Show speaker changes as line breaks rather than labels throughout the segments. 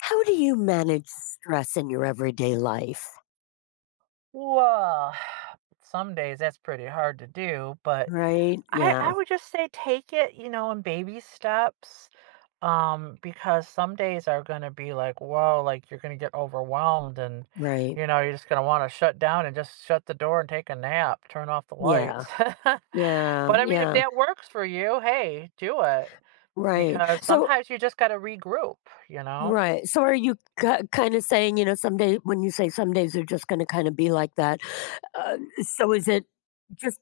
How do you manage stress in your everyday life?
Well, some days that's pretty hard to do, but
Right?
I
Yeah.
I would just say take it in baby steps. Because some days are gonna be like, whoa, like you're gonna get overwhelmed and
Right.
you're just gonna wanna shut down and just shut the door and take a nap, turn off the
Yeah.
lights.
Yeah.
But I mean, if
Yeah.
that works for you, hey, do it.
Right.
Because
So,
sometimes you just gotta regroup, you know?
right. So, are you ki kind of saying, you know, some days when you say some days are just going to kind of be like that? Is it just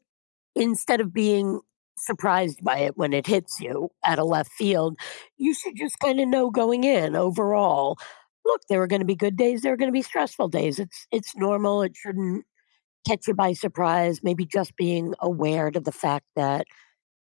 instead of being surprised by it when it hits you out of left field, you should just kind of know going in overall. Look, there are going to be good days. There are going to be stressful days. It's normal. It shouldn't catch you by surprise, maybe just being aware to the fact that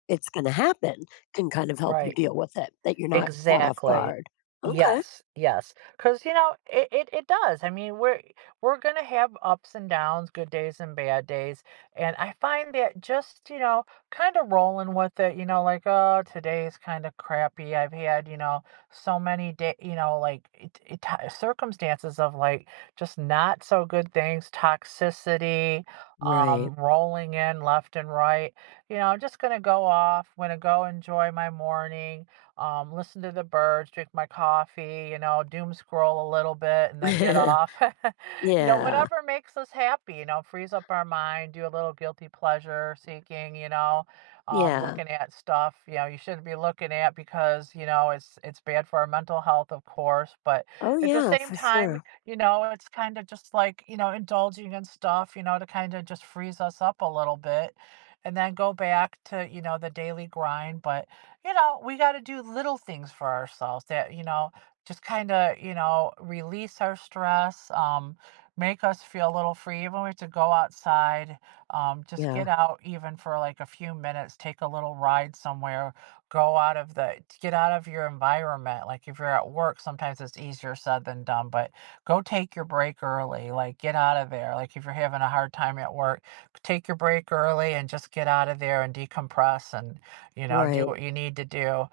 it's going to happen can kind of help you
Right.
deal with it, that you're not caught off
Exactly.
guard. Okay.
Yes, yes. Cause it does. I mean, we're gonna have ups and downs, good days and bad days, and I find that just, kind of rolling with it, like, "Oh, today's kind of crappy. I've had, so many day" like, it ti circumstances of, like, just not so good things, toxicity,
Right.
rolling in left and right. I'm just gonna go off, gonna go enjoy my morning, listen to the birds, drink my coffee, doom scroll a little bit and then get off.
Yeah.
Whatever makes us happy, frees up our mind, do a little guilty pleasure seeking,
Yeah.
looking at stuff, you shouldn't be looking at because, it's bad for our mental health, of course. But
Oh,
at the
yeah,
same
for
time,
sure.
it's kind of just like, indulging in stuff, to kind of just freeze us up a little bit and then go back to, the daily grind. But we got to do little things for ourselves that, just kind of, release our stress, make us feel a little free. Even we have to go outside, just get
Yeah.
out even for like a few minutes, take a little ride somewhere, go out of the, get out of your environment. Like if you're at work, sometimes it's easier said than done, but go take your break early, like get out of there. Like if you're having a hard time at work, take your break early and just get out of there and decompress and do
Right.
what you need to do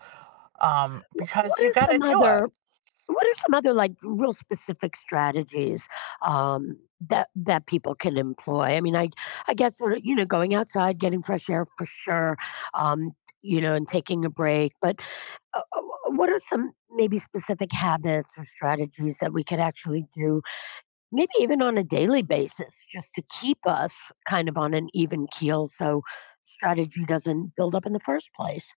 because
What
you
are
got to
some
do it.
other what are some other like real specific strategies um, that people can employ? I mean, I get sort of, you know, going outside, getting fresh air for sure, um, you know, and taking a break. But Uh, uh, what are some maybe specific habits or strategies that we could actually do, maybe even on a daily basis, just to keep us kind of on an even keel so strategy doesn't build up in the first place?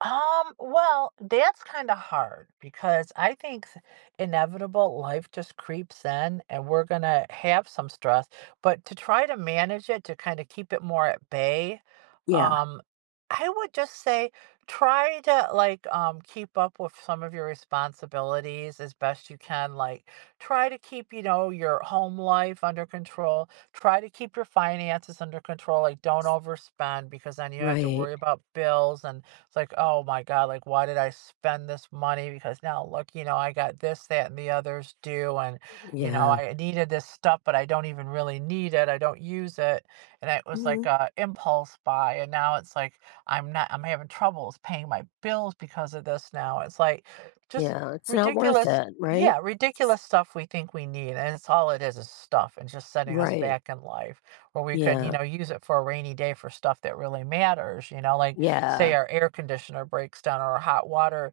Well, that's kind of hard because I think inevitable life just creeps in and we're going to have some stress, but to try to manage it, to kind of keep it more at bay,
Yeah.
um, I would just say try to like keep up with some of your responsibilities as best you can. Like try to keep, your home life under control. Try to keep your finances under control. Like don't overspend because then you have to
Right.
worry about bills and it's like, oh my God, like, why did I spend this money? Because now look, I got this, that, and the others due. And,
Yeah.
I needed this stuff, but I don't even really need it. I don't use it. And it was
Hmm.
like a impulse buy. And now it's like, I'm not, I'm having troubles paying my bills because of this now. It's like just
Yeah. It's not worth
ridiculous.
it. Right.
Yeah, ridiculous stuff we think we need. And it's all it is stuff and just setting us
Right.
back in life where we could,
Yeah.
use it for a rainy day for stuff that really matters, like say
Yeah.
our air conditioner breaks down or our hot water,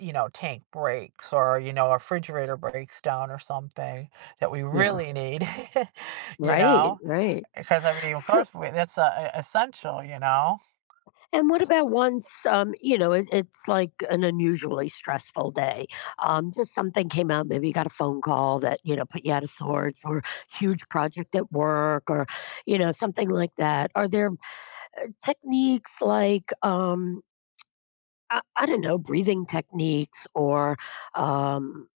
tank breaks or, our refrigerator breaks down or something that we
Yeah.
really need, you
Right.
know?
Right.
Because I mean, of
So,
course, that's essential, you know?
And what about once, you know, it's like an unusually stressful day? Just something came out, maybe you got a phone call that, you know, put you out of sorts, or huge project at work, or, you know, something like that. Are there techniques like, I don't know, breathing techniques, or, um,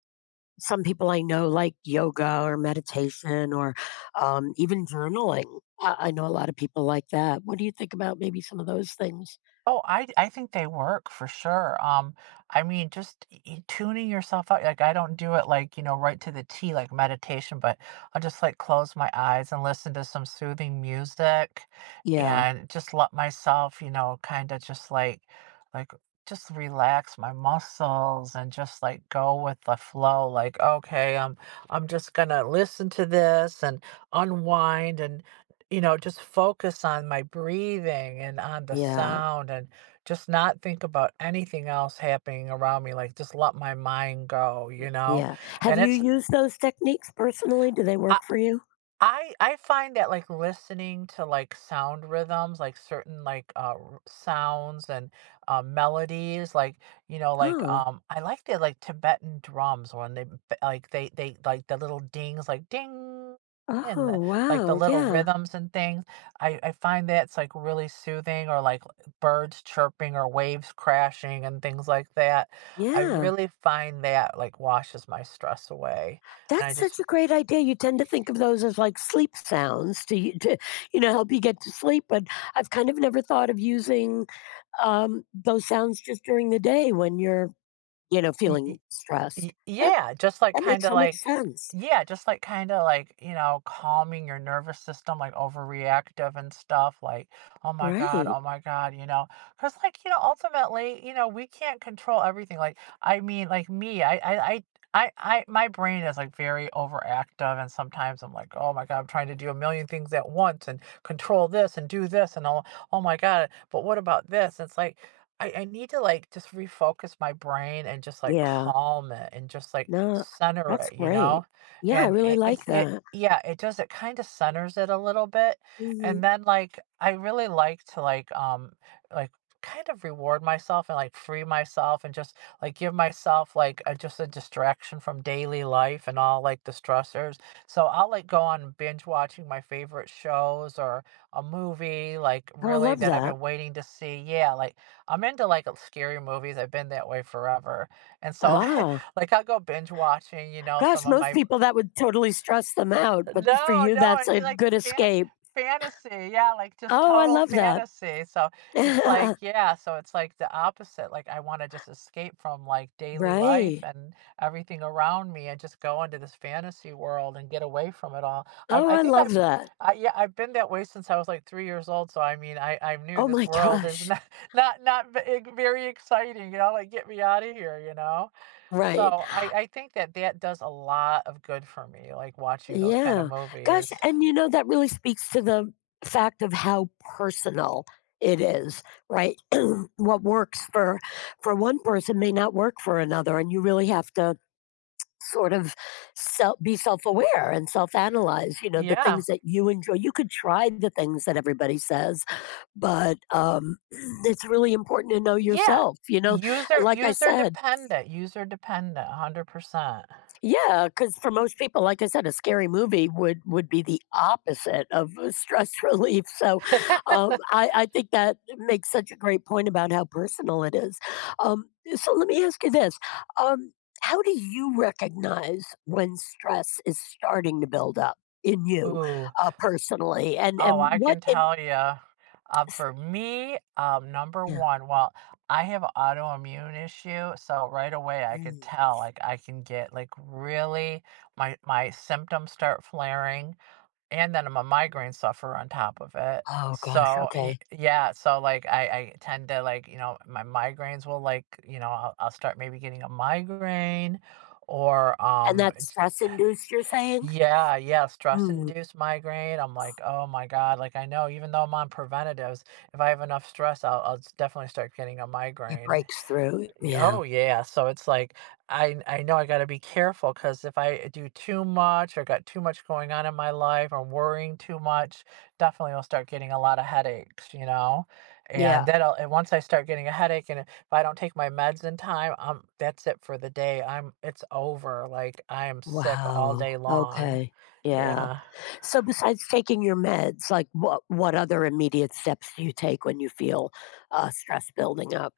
some people I know like yoga or meditation or even journaling. I know a lot of people like that. What do you think about maybe some of those things?
Oh, I think they work for sure. I mean, just tuning yourself out. Like I don't do it like, right to the T like meditation, but I'll just like close my eyes and listen to some soothing music
Yeah,
and just let myself, kind of just like like just relax my muscles and just like go with the flow. Like, okay, I'm just gonna listen to this and unwind and just focus on my breathing and on the
yeah.
sound and just not think about anything else happening around me. Like just let my mind go, you know?
Yeah. Have
And
you used those techniques personally? Do they
I
work for you?
I find that, like, listening to, like, sound rhythms, like, certain, like, r sounds and, melodies, like, like,
Oh,
I like the, like, Tibetan drums when they b like, they like, the little dings, like, "Ding," and
oh,
the like, the
wow.
little
Yeah.
rhythms and things. I find that's, like, really soothing or, like, birds chirping or waves crashing and things like that. I
Yeah.
really find that, like, washes my stress away, and I
That's
just
such a great idea. You tend to think of those as like sleep sounds to, to, you know, help you get to sleep. But I've kind of never thought of using those sounds just during the day when you're, you know,
y
feeling
Y
stressed. That
yeah,
that makes so much sense.
just like kinda like, calming your nervous system, like overreactive and stuff, like,
Right.
oh my god," because like, ultimately, we can't control everything, like, I mean, like me, I my brain is like very overactive and sometimes I'm like, "Oh my god, I'm trying to do a million things at once and control this and do this and all oh my god, but what about this?" It's like I need to, like, just refocus my brain and just, like,
Yeah.
calm it and just, like,
No,
center
that's
it, you know?
great. Yeah, I
And
really
it it's
like
it
that.
yeah, it does it kinda centers it a little bit,
Hmm.
and then, like, I really like to, like, like, kind of reward myself and, like, free myself and just, like, give myself, like, a just a distraction from daily life and all, like, the stressors. So I'll, like, go on binge watching my favorite shows or a movie, like,
Oh, I
really
love
that I've
that.
been waiting to see. Yeah, like I'm into like scary movies. I've been that way forever. And so
Ah.
like I'll go binge watching,
Gosh,
some of
most
my
people that would totally stress them out, but for
no,
you,
no,
that's
it's
a
like
good escape.
fantasy. Yeah, like just
Oh, I
total
love
fantasy. So it's like,
that.
yeah, so it's like the opposite. Like I want to just escape from like daily life
Right.
and everything around me and just go into this fantasy world and get away from it all.
Oh,
I
I
think
love that.
I yeah, I've been that way since I was like 3 years old. So I mean, I knew
Oh
this
my
world is
gosh.
not not very exciting. Like get me out of here.
Right.
So I think that that does a lot of good for me, like watching those kind of
Yeah. Gosh,
movies.
and you know, that really speaks to the fact of how personal it is, right? What works for one person may not work for another, and you really have to sort of be self-aware and self-analyze, you know, the
Yeah.
things that you enjoy. You could try the things that everybody says, but it's really important to know
Yeah.
yourself, you know,
User
like I
user
said.
dependent, user dependent, 100%.
Yeah, because for most people, like I said, a scary movie would be the opposite of a stress relief, so, I think that makes such a great point about how personal it is. Um, so let me ask you this, um, how do you recognize when stress is starting to build up in you,
Ooh,
personally?
oh,
And
I
what
can
in
tell you.
s
For me, number
Yeah.
one, well, I have a autoimmune issue, so right away I could
Mm.
tell, like I can get like really my symptoms start flaring. And then I'm a migraine sufferer on top of it.
Oh gosh,
So
okay.
yeah, so like I tend to like, my migraines will like, I'll start maybe getting a migraine or
And that's stress induced, you're saying?
yeah, yeah, stress
Mm,
induced migraine. I'm like, oh my God, like I know even though I'm on preventatives, if I have enough stress, I'll definitely start getting a
it
migraine.
breaks through. Yeah.
Oh yeah, so it's like I know I got to be careful because if I do too much or got too much going on in my life or worrying too much, definitely I'll start getting a lot of headaches. And
Yeah.
then I'll, and once I start getting a headache and if I don't take my meds in time, that's it for the day. I'm it's over. Like I am sick all
Wow,
day long.
okay, yeah.
Yeah.
So besides taking your meds, like, what other immediate steps do you take when you feel, stress building up?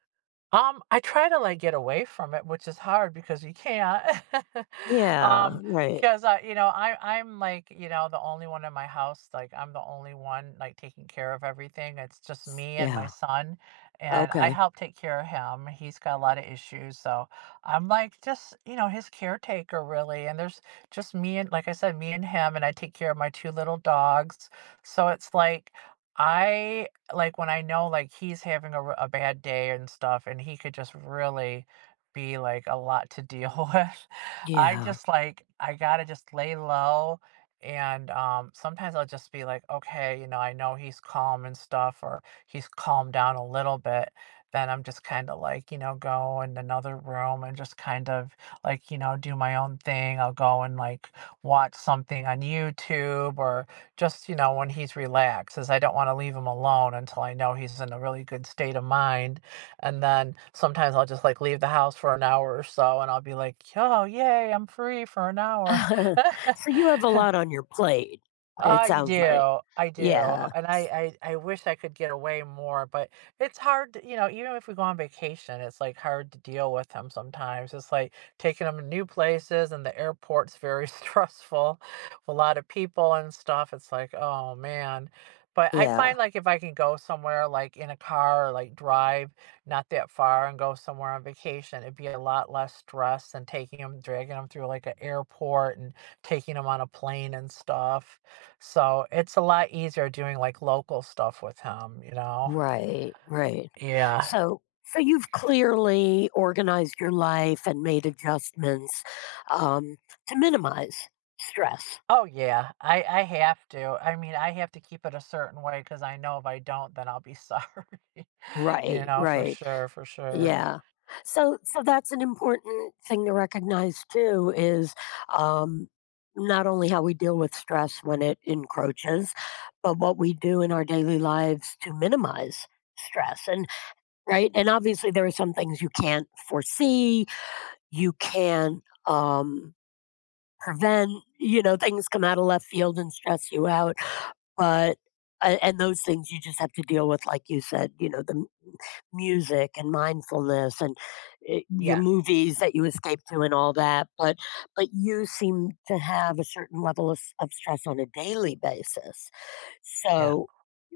I try to, like, get away from it, which is hard because you can't. Um,
Yeah,
Um,
right.
because I'm, like, the only one in my house, like, I'm the only one, like, taking care of everything, it's just me and my
Yeah,
son, and I
okay,
help take care of him, he's got a lot of issues, so I'm, like, just, his caretaker really, and there's just me and like I said, me and him, and I take care of my two little dogs, so it's like, I like when I know like he's having a bad day and stuff, and he could just really be like a lot to deal with. I
yeah.
just like I gotta just lay low, and sometimes I'll just be like, okay, I know he's calm and stuff, or he's calmed down a little bit. Then I'm just kind of like, go in another room and just kind of like, do my own thing. I'll go and like watch something on YouTube or just, when he's relaxed, is I don't want to leave him alone until I know he's in a really good state of mind. And then sometimes I'll just like leave the house for an hour or so and I'll be like, oh, yay, I'm free for an hour.
So you have a lot on your plate, it sounds like.
I do,
Yeah,
and I wish I could get away more, but it's hard to, even if we go on vacation, it's like hard to deal with them sometimes. It's like taking them to new places and the airport's very stressful with a lot of people and stuff. It's like, oh man. But I
yeah.
find like if I can go somewhere like in a car or like drive not that far and go somewhere on vacation, it'd be a lot less stress than taking them, dragging them through like an airport and taking them on a plane and stuff. So, it's a lot easier doing, like, local stuff with him, you know?
Right, right.
Yeah.
So so you've clearly organized your life and made adjustments, um, to minimize stress.
Oh, yeah. I have to. I mean, I have to keep it a certain way because I know if I don't, then I'll be sorry. You
Right,
know, for
right.
sure, for sure.
Yeah. So so that's an important thing to recognize too is um not only how we deal with stress when it encroaches, but what we do in our daily lives to minimize stress. And right, and obviously there are some things you can't foresee, you can't prevent, you know, things come out of left field and stress you out, but and those things you just have to deal with, like you said, you know, the music and mindfulness and your
Yeah,
movies that you escape to and all that, but you seem to have a certain level of, of stress on a daily basis,
yeah.
so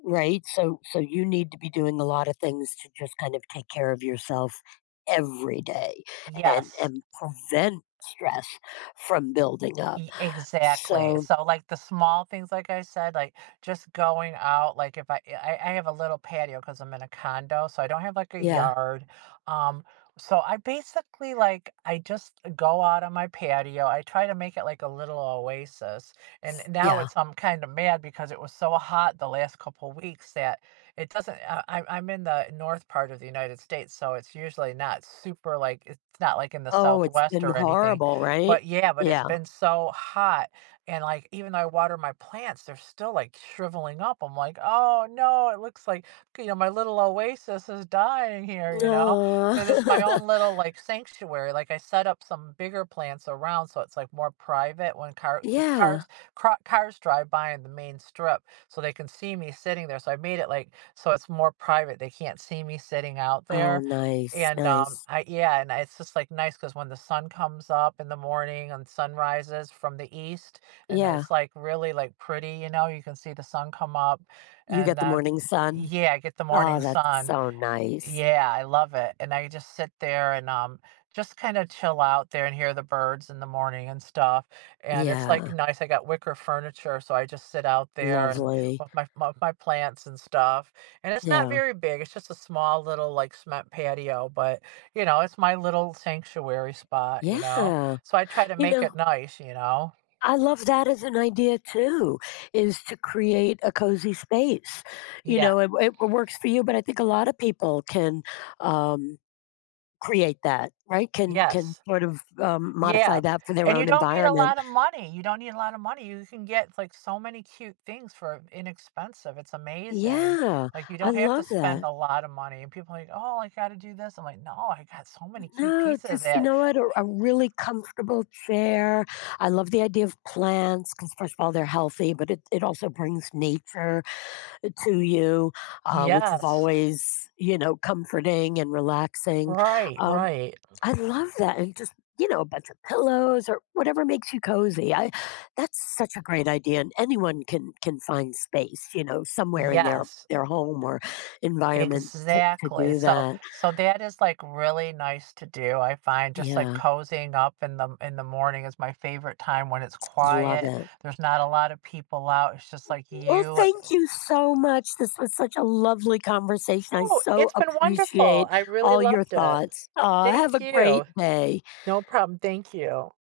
right, so so you need to be doing a lot of things to just kind of take care of yourself every day
Yes.
and prevent stress from building up
E exactly.
so
So, like, the small things, like I said, like, just going out, like, if I have a little patio because 'cause I'm in a condo, so I don't have, like, a
yeah.
yard, um, so I basically, like, I just go out on my patio, I try to make it like a little oasis, and now
Yeah.
it's I'm kinda mad because it was so hot the last couple weeks that it doesn't I I'm in the north part of the United States, so it's usually not super, like it's not like in the
Oh, it's
Southwest
been
or anything,
horrible, right?
but yeah, but it's
Yeah.
been so hot, and, like, even though I water my plants, they're still, like, shriveling up. I'm like, "Oh, no, it looks like, my little oasis is dying here," you know,
No.
because it's my own little, like, sanctuary. Like, I set up some bigger plants around so it's, like, more private because
Yeah.
cars drive by in the main strip, so they can see me sitting there. So I made it, like, so it's more private. They can't see me sitting out
Oh,
there.
nice,
And
nice.
I yeah, and I- it's just like nice because when the sun comes up in the morning and sun rises from the east, and
Yeah,
it's like really like pretty, you know, you can see the sun come up,
you
and
get the
then
morning sun.
yeah, get the
Oh,
morning
that's
sun,
so nice.
yeah, I love it, and I just sit there and, just kinda chill out there and hear the birds in the morning and stuff, and it's, like,
Yeah,
nice, I got wicker furniture, so I just sit out there and
lovely.
with my plants and stuff, and it's not
Yeah,
very big, it's just a small little, like, cement patio, but, it's my little sanctuary spot, you know?
yeah.
So I try to
You
make
know,
it nice, you know?
I love that as an idea too, is to create a cozy space. You
Yeah.
know, it works for you, but I think a lot of people can um, create that, right? Can
Yes.
sort of modify
Yeah,
that for their
and you
own
don't need a
environment.
lot of money, you don't need a lot of money, you can get, like, so many cute things for inexpensive, it's amazing.
Yeah,
Like, you
I
don't have to
love
spend
that.
a lot of money, and people are like, "Oh, I gotta do this." I'm like, "No, I got so many cute
No,
pieces
just you
at."
know what? A really comfortable chair. I love the idea of plants because, first of all, they're healthy, but it also brings nature to you, which is
Yes,
always, you know, comforting and relaxing.
right,
Um,
right.
I love that. And just, you know, a bunch of pillows or whatever makes you cozy. I That's such a great idea. And anyone can find space, you know, somewhere in
Yes,
their home or environment to
exactly,
do
so
that.
so that is, like, really nice to do, I find just, like,
Yeah.
cozying up in the morning is my favorite time when it's
Love
quiet,
it.
there's not a lot of people out, it's just, like,
Well,
you.
thank you so much. This was such a lovely conversation. I
Oh,
so
it's been wonderful.
appreciate
I really
all your
loved it.
thoughts. Have
Thank
a great
you.
day.
No problem. Thank you.